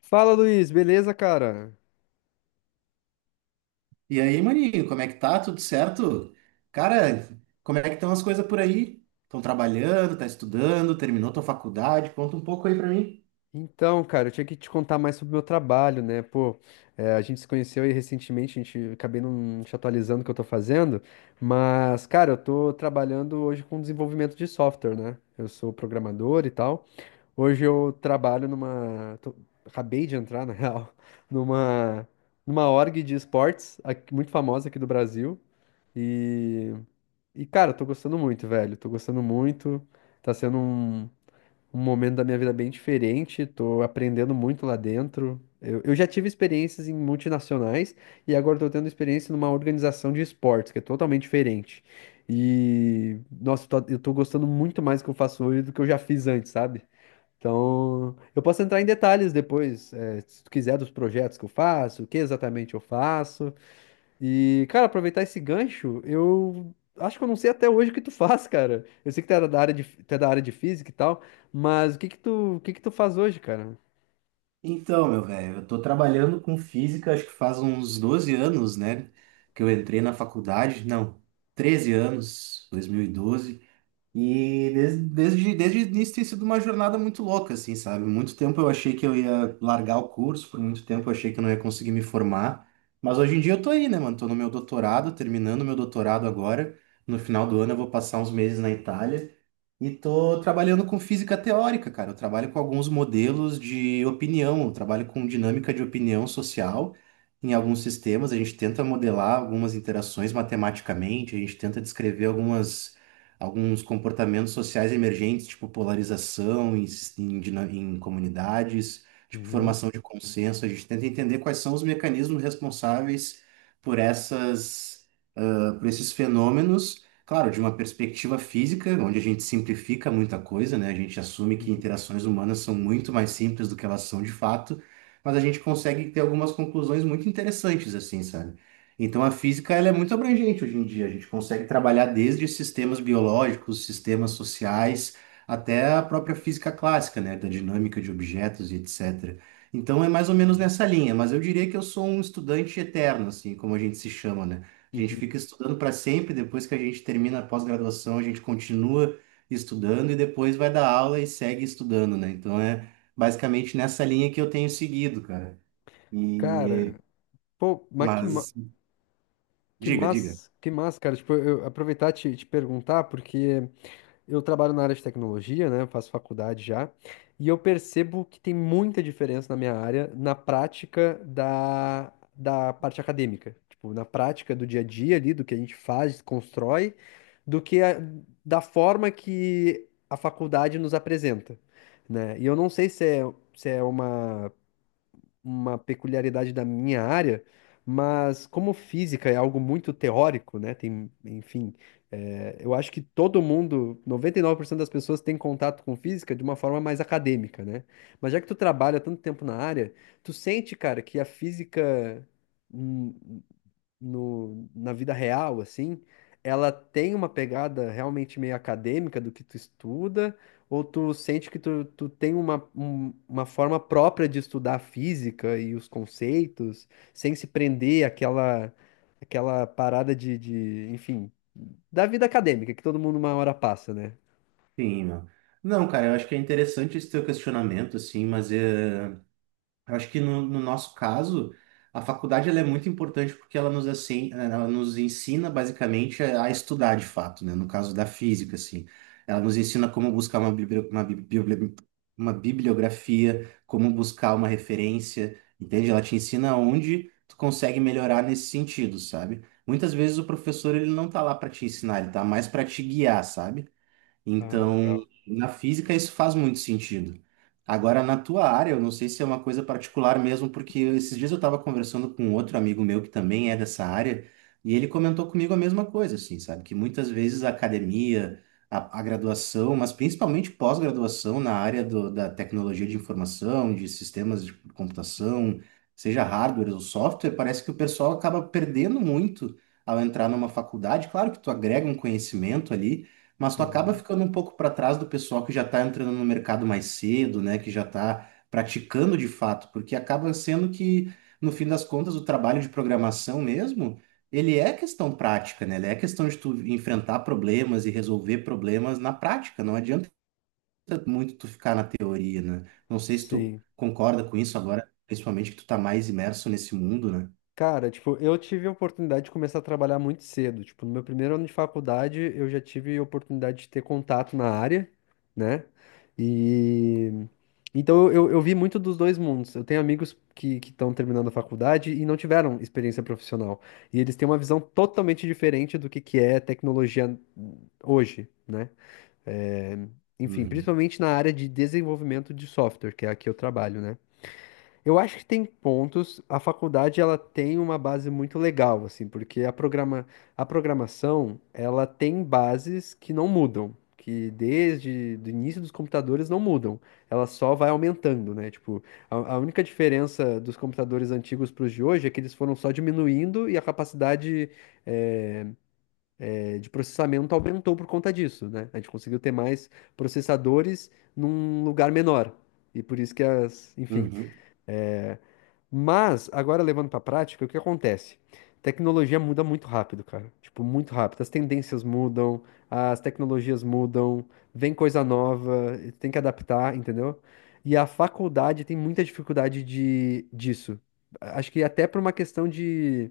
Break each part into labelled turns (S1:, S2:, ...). S1: Fala, Luiz, beleza, cara?
S2: E aí, maninho, como é que tá? Tudo certo? Cara, como é que estão as coisas por aí? Estão trabalhando, tá estudando, terminou tua faculdade? Conta um pouco aí pra mim.
S1: Então, cara, eu tinha que te contar mais sobre o meu trabalho, né? Pô, é, a gente se conheceu aí recentemente, a gente acabei não te atualizando o que eu tô fazendo, mas, cara, eu tô trabalhando hoje com desenvolvimento de software, né? Eu sou programador e tal. Hoje eu trabalho numa. Acabei de entrar, na real, numa, numa org de esportes, muito famosa aqui do Brasil. E, e, cara, eu tô gostando muito, velho. Tô gostando muito. Tá sendo Um momento da minha vida bem diferente, tô aprendendo muito lá dentro. Eu já tive experiências em multinacionais e agora estou tendo experiência numa organização de esportes, que é totalmente diferente. E, nossa, eu tô gostando muito mais do que eu faço hoje do que eu já fiz antes, sabe? Então, eu posso entrar em detalhes depois, se tu quiser, dos projetos que eu faço, o que exatamente eu faço. E, cara, aproveitar esse gancho, eu acho que eu não sei até hoje o que tu faz, cara. Eu sei que tu é da área de física e tal, mas o que que tu faz hoje, cara?
S2: Então, meu velho, eu tô trabalhando com física, acho que faz uns 12 anos, né? Que eu entrei na faculdade, não, 13 anos, 2012. E desde o início tem sido uma jornada muito louca, assim, sabe? Muito tempo eu achei que eu ia largar o curso, por muito tempo eu achei que eu não ia conseguir me formar. Mas hoje em dia eu tô aí, né, mano? Tô no meu doutorado, terminando meu doutorado agora. No final do ano eu vou passar uns meses na Itália. E tô trabalhando com física teórica, cara. Eu trabalho com alguns modelos de opinião, eu trabalho com dinâmica de opinião social em alguns sistemas. A gente tenta modelar algumas interações matematicamente, a gente tenta descrever algumas alguns comportamentos sociais emergentes, tipo polarização em comunidades, tipo
S1: Uhum.
S2: formação de consenso. A gente tenta entender quais são os mecanismos responsáveis por essas para esses fenômenos, claro, de uma perspectiva física, onde a gente simplifica muita coisa, né? A gente assume que
S1: Uhum.
S2: interações humanas são muito mais simples do que elas são de fato, mas a gente consegue ter algumas conclusões muito interessantes, assim, sabe? Então a física ela é muito abrangente hoje em dia. A gente consegue trabalhar desde sistemas biológicos, sistemas sociais, até a própria física clássica, né? Da dinâmica de objetos e etc. Então é mais ou menos
S1: Uhum.
S2: nessa linha, mas eu diria que eu sou um estudante eterno, assim, como a gente se chama, né? A gente
S1: Uhum.
S2: fica estudando para sempre, depois que a gente termina a pós-graduação, a gente continua estudando e depois vai dar aula e segue estudando, né? Então é basicamente nessa linha que eu tenho seguido, cara. E
S1: Cara, pô,
S2: mas diga, diga.
S1: que massa, cara. Tipo, eu aproveitar e te perguntar, porque. Eu trabalho na área de tecnologia, né? Eu faço faculdade já, e eu percebo que tem muita diferença na minha área, na prática da parte acadêmica. Tipo, na prática do dia a dia ali, do que a gente faz, constrói, do que a- da forma que a faculdade nos apresenta, né? E eu não sei se é, uma peculiaridade da minha área, mas como física é algo muito teórico, né? Tem, enfim, eu acho que todo mundo, 99% das pessoas tem contato com física de uma forma mais acadêmica, né? Mas já que tu trabalha tanto tempo na área, tu sente, cara, que a física. hum, no, na vida real, assim, ela tem uma pegada realmente meio acadêmica do que tu estuda, ou tu sente que tu tem uma forma própria de estudar a física e os conceitos, sem se prender àquela parada de, enfim, da vida acadêmica, que todo mundo uma hora passa, né?
S2: Sim, meu. Não, cara, eu acho que é interessante esse teu questionamento, assim, mas é. Eu acho que no nosso caso, a faculdade ela é muito importante porque ela nos, assim, ela nos ensina basicamente a estudar de fato, né? No caso da física, assim. Ela nos ensina como buscar uma bibliografia, como buscar uma referência, entende? Ela te ensina onde tu consegue melhorar nesse sentido, sabe? Muitas vezes o professor ele não tá lá para te ensinar, ele tá mais para te guiar, sabe?
S1: Ah,
S2: Então,
S1: legal.
S2: na física isso faz muito sentido. Agora, na tua área, eu não sei se é uma coisa particular mesmo, porque esses dias eu estava conversando com outro amigo meu que também é dessa área, e ele comentou comigo a mesma coisa, assim, sabe? Que muitas vezes a academia, a graduação, mas principalmente pós-graduação na área da tecnologia de informação, de sistemas de computação, seja hardware ou software, parece que o pessoal acaba perdendo muito ao entrar numa faculdade. Claro que tu agrega um conhecimento ali, mas tu acaba
S1: Uhum.
S2: ficando um pouco para trás do pessoal que já está entrando no mercado mais cedo, né? Que já está praticando de fato, porque acaba sendo que, no fim das contas, o trabalho de programação mesmo, ele é questão prática, né? Ele é questão de tu enfrentar problemas e resolver problemas na prática. Não adianta muito tu ficar na teoria, né? Não sei se tu
S1: Sim.
S2: concorda com isso agora, principalmente que tu tá mais imerso nesse mundo, né?
S1: Cara, tipo, eu tive a oportunidade de começar a trabalhar muito cedo. Tipo, no meu primeiro ano de faculdade, eu já tive a oportunidade de ter contato na área, né? E então eu vi muito dos dois mundos. Eu tenho amigos que estão terminando a faculdade e não tiveram experiência profissional. E eles têm uma visão totalmente diferente do que é tecnologia hoje, né? É, enfim,
S2: Uhum.
S1: principalmente na área de desenvolvimento de software, que é a que eu trabalho, né? Eu acho que tem pontos. A faculdade ela tem uma base muito legal, assim, porque a programação ela tem bases que não mudam, que desde o início dos computadores não mudam. Ela só vai aumentando, né? Tipo, a única diferença dos computadores antigos para os de hoje é que eles foram só diminuindo e a capacidade eh, de processamento aumentou por conta disso, né? A gente conseguiu ter mais processadores num lugar menor. E por isso que as, enfim.
S2: Uhum.
S1: Mas, agora levando pra prática, o que acontece? Tecnologia muda muito rápido, cara. Tipo, muito rápido. As tendências mudam, as tecnologias mudam, vem coisa nova, tem que adaptar, entendeu? E a faculdade tem muita dificuldade disso. Acho que até por uma questão de.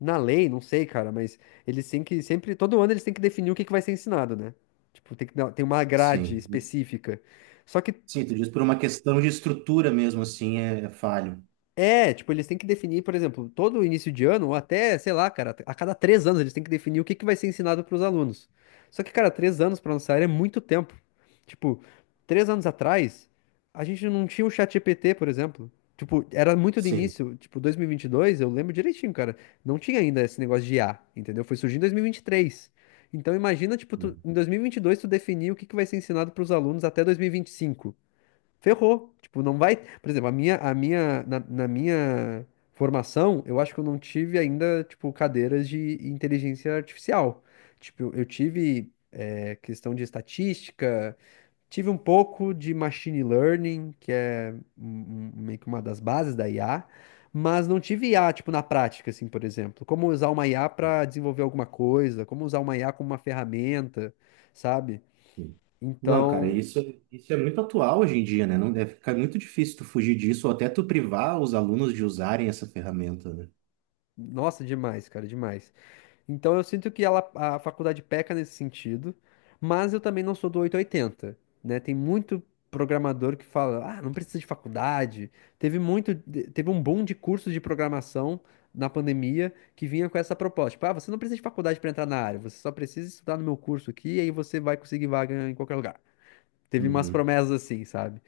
S1: Na lei, não sei, cara, mas eles têm que sempre. Todo ano eles têm que definir o que que vai ser ensinado, né? Tipo, tem uma grade
S2: Sim.
S1: específica. Só que.
S2: Sim, tu diz por uma questão de estrutura mesmo, assim, é falho.
S1: É, tipo, eles têm que definir, por exemplo, todo início de ano, ou até, sei lá, cara, a cada 3 anos eles têm que definir o que que vai ser ensinado para os alunos. Só que, cara, 3 anos para nossa área é muito tempo. Tipo, três anos atrás, a gente não tinha o ChatGPT, por exemplo. Tipo, era muito do
S2: Sim.
S1: início, tipo, 2022, eu lembro direitinho, cara, não tinha ainda esse negócio de IA, entendeu? Foi surgir em 2023. Então, imagina, tipo, tu,
S2: Uhum.
S1: em 2022 tu definir o que que vai ser ensinado para os alunos até 2025. Ferrou. Tipo, não vai. Por exemplo, na minha formação, eu acho que eu não tive ainda, tipo, cadeiras de inteligência artificial. Tipo, eu tive, questão de estatística, tive um pouco de machine learning, que é meio que uma das bases da IA, mas não tive IA, tipo, na prática, assim, por exemplo. Como usar uma IA para desenvolver alguma coisa, como usar uma IA como uma ferramenta, sabe?
S2: Não, cara,
S1: Então,
S2: isso é muito atual hoje em dia, né? Não deve ficar muito difícil tu fugir disso ou até tu privar os alunos de usarem essa ferramenta, né?
S1: nossa, demais, cara, demais. Então eu sinto que ela, a faculdade peca nesse sentido, mas eu também não sou do oito ou oitenta, né? Tem muito programador que fala, ah, não precisa de faculdade. Teve um boom de cursos de programação na pandemia que vinha com essa proposta, tipo, ah, você não precisa de faculdade para entrar na área, você só precisa estudar no meu curso aqui e aí você vai conseguir vaga em qualquer lugar. Teve umas
S2: Uhum,
S1: promessas assim, sabe?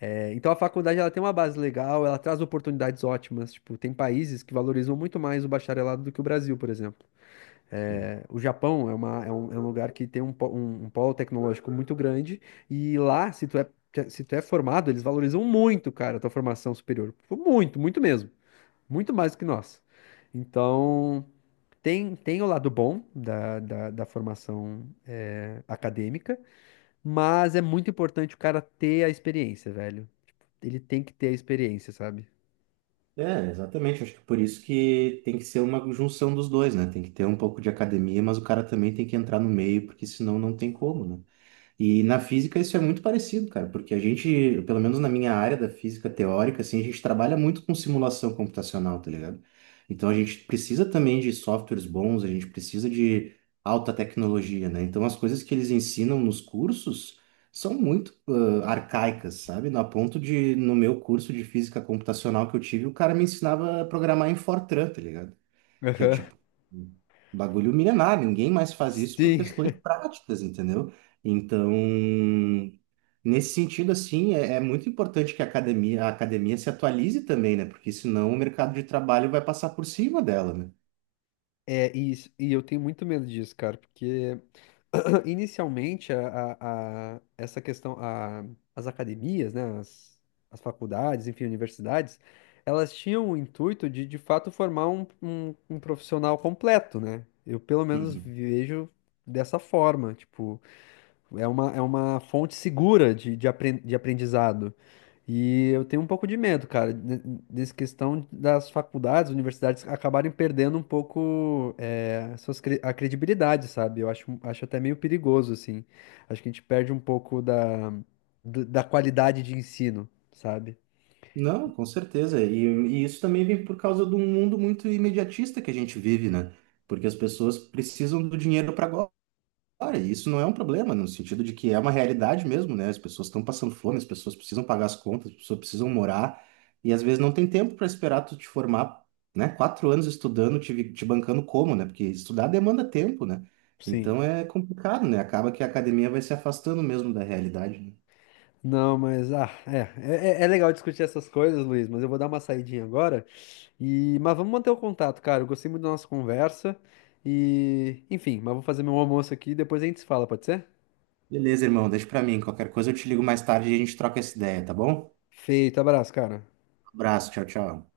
S1: É, então a faculdade ela tem uma base legal, ela traz oportunidades ótimas, tipo, tem países que valorizam muito mais o bacharelado do que o Brasil, por exemplo.
S2: sim.
S1: É, o Japão é um lugar que tem um polo tecnológico muito grande, e lá, se tu é, formado, eles valorizam muito, cara, a tua formação superior. Muito, muito mesmo. Muito mais do que nós. Então, tem o lado bom da formação acadêmica, mas é muito importante o cara ter a experiência, velho. Tipo, ele tem que ter a experiência, sabe?
S2: É, exatamente. Acho que por isso que tem que ser uma junção dos dois, né? Tem que ter um pouco de academia, mas o cara também tem que entrar no meio, porque senão não tem como, né? E na física isso é muito parecido, cara, porque a gente, pelo menos na minha área da física teórica, assim, a gente trabalha muito com simulação computacional, tá ligado? Então a gente precisa também de softwares bons, a gente precisa de alta tecnologia, né? Então as coisas que eles ensinam nos cursos são muito arcaicas, sabe? Na ponto de, no meu curso de física computacional que eu tive, o cara me ensinava a programar em Fortran, tá ligado? Que é
S1: Aham.
S2: tipo um bagulho milenar, ninguém mais faz isso por
S1: Sim.
S2: questões práticas, entendeu? Então, nesse sentido, assim, é, muito importante que a academia se atualize também, né? Porque senão o mercado de trabalho vai passar por cima dela, né?
S1: É, e eu tenho muito medo disso, cara, porque. Inicialmente, essa questão, as academias, né, as faculdades, enfim, universidades, elas tinham o intuito de fato, formar um profissional completo, né? Eu, pelo menos,
S2: Uhum.
S1: vejo dessa forma, tipo, é uma fonte segura de aprendizado. E eu tenho um pouco de medo, cara, dessa questão das faculdades, universidades acabarem perdendo um pouco a credibilidade, sabe? Eu acho até meio perigoso, assim. Acho que a gente perde um pouco da qualidade de ensino, sabe?
S2: Não, com certeza. E isso também vem por causa de um mundo muito imediatista que a gente vive, né? Porque as pessoas precisam do dinheiro para agora. Cara, isso não é um problema, no sentido de que é uma realidade mesmo, né? As pessoas estão passando fome, as pessoas precisam pagar as contas, as pessoas precisam morar, e às vezes não tem tempo para esperar tu te formar, né? 4 anos estudando, te bancando como, né? Porque estudar demanda tempo, né?
S1: Sim.
S2: Então é complicado, né? Acaba que a academia vai se afastando mesmo da realidade, né?
S1: Não, mas ah, é legal discutir essas coisas, Luiz, mas eu vou dar uma saidinha agora e mas vamos manter o contato, cara. Eu gostei muito da nossa conversa e enfim, mas vou fazer meu almoço aqui e depois a gente se fala, pode ser?
S2: Beleza, irmão, deixa pra mim. Qualquer coisa eu te ligo mais tarde e a gente troca essa ideia, tá bom?
S1: Feito, abraço, cara.
S2: Abraço, tchau, tchau.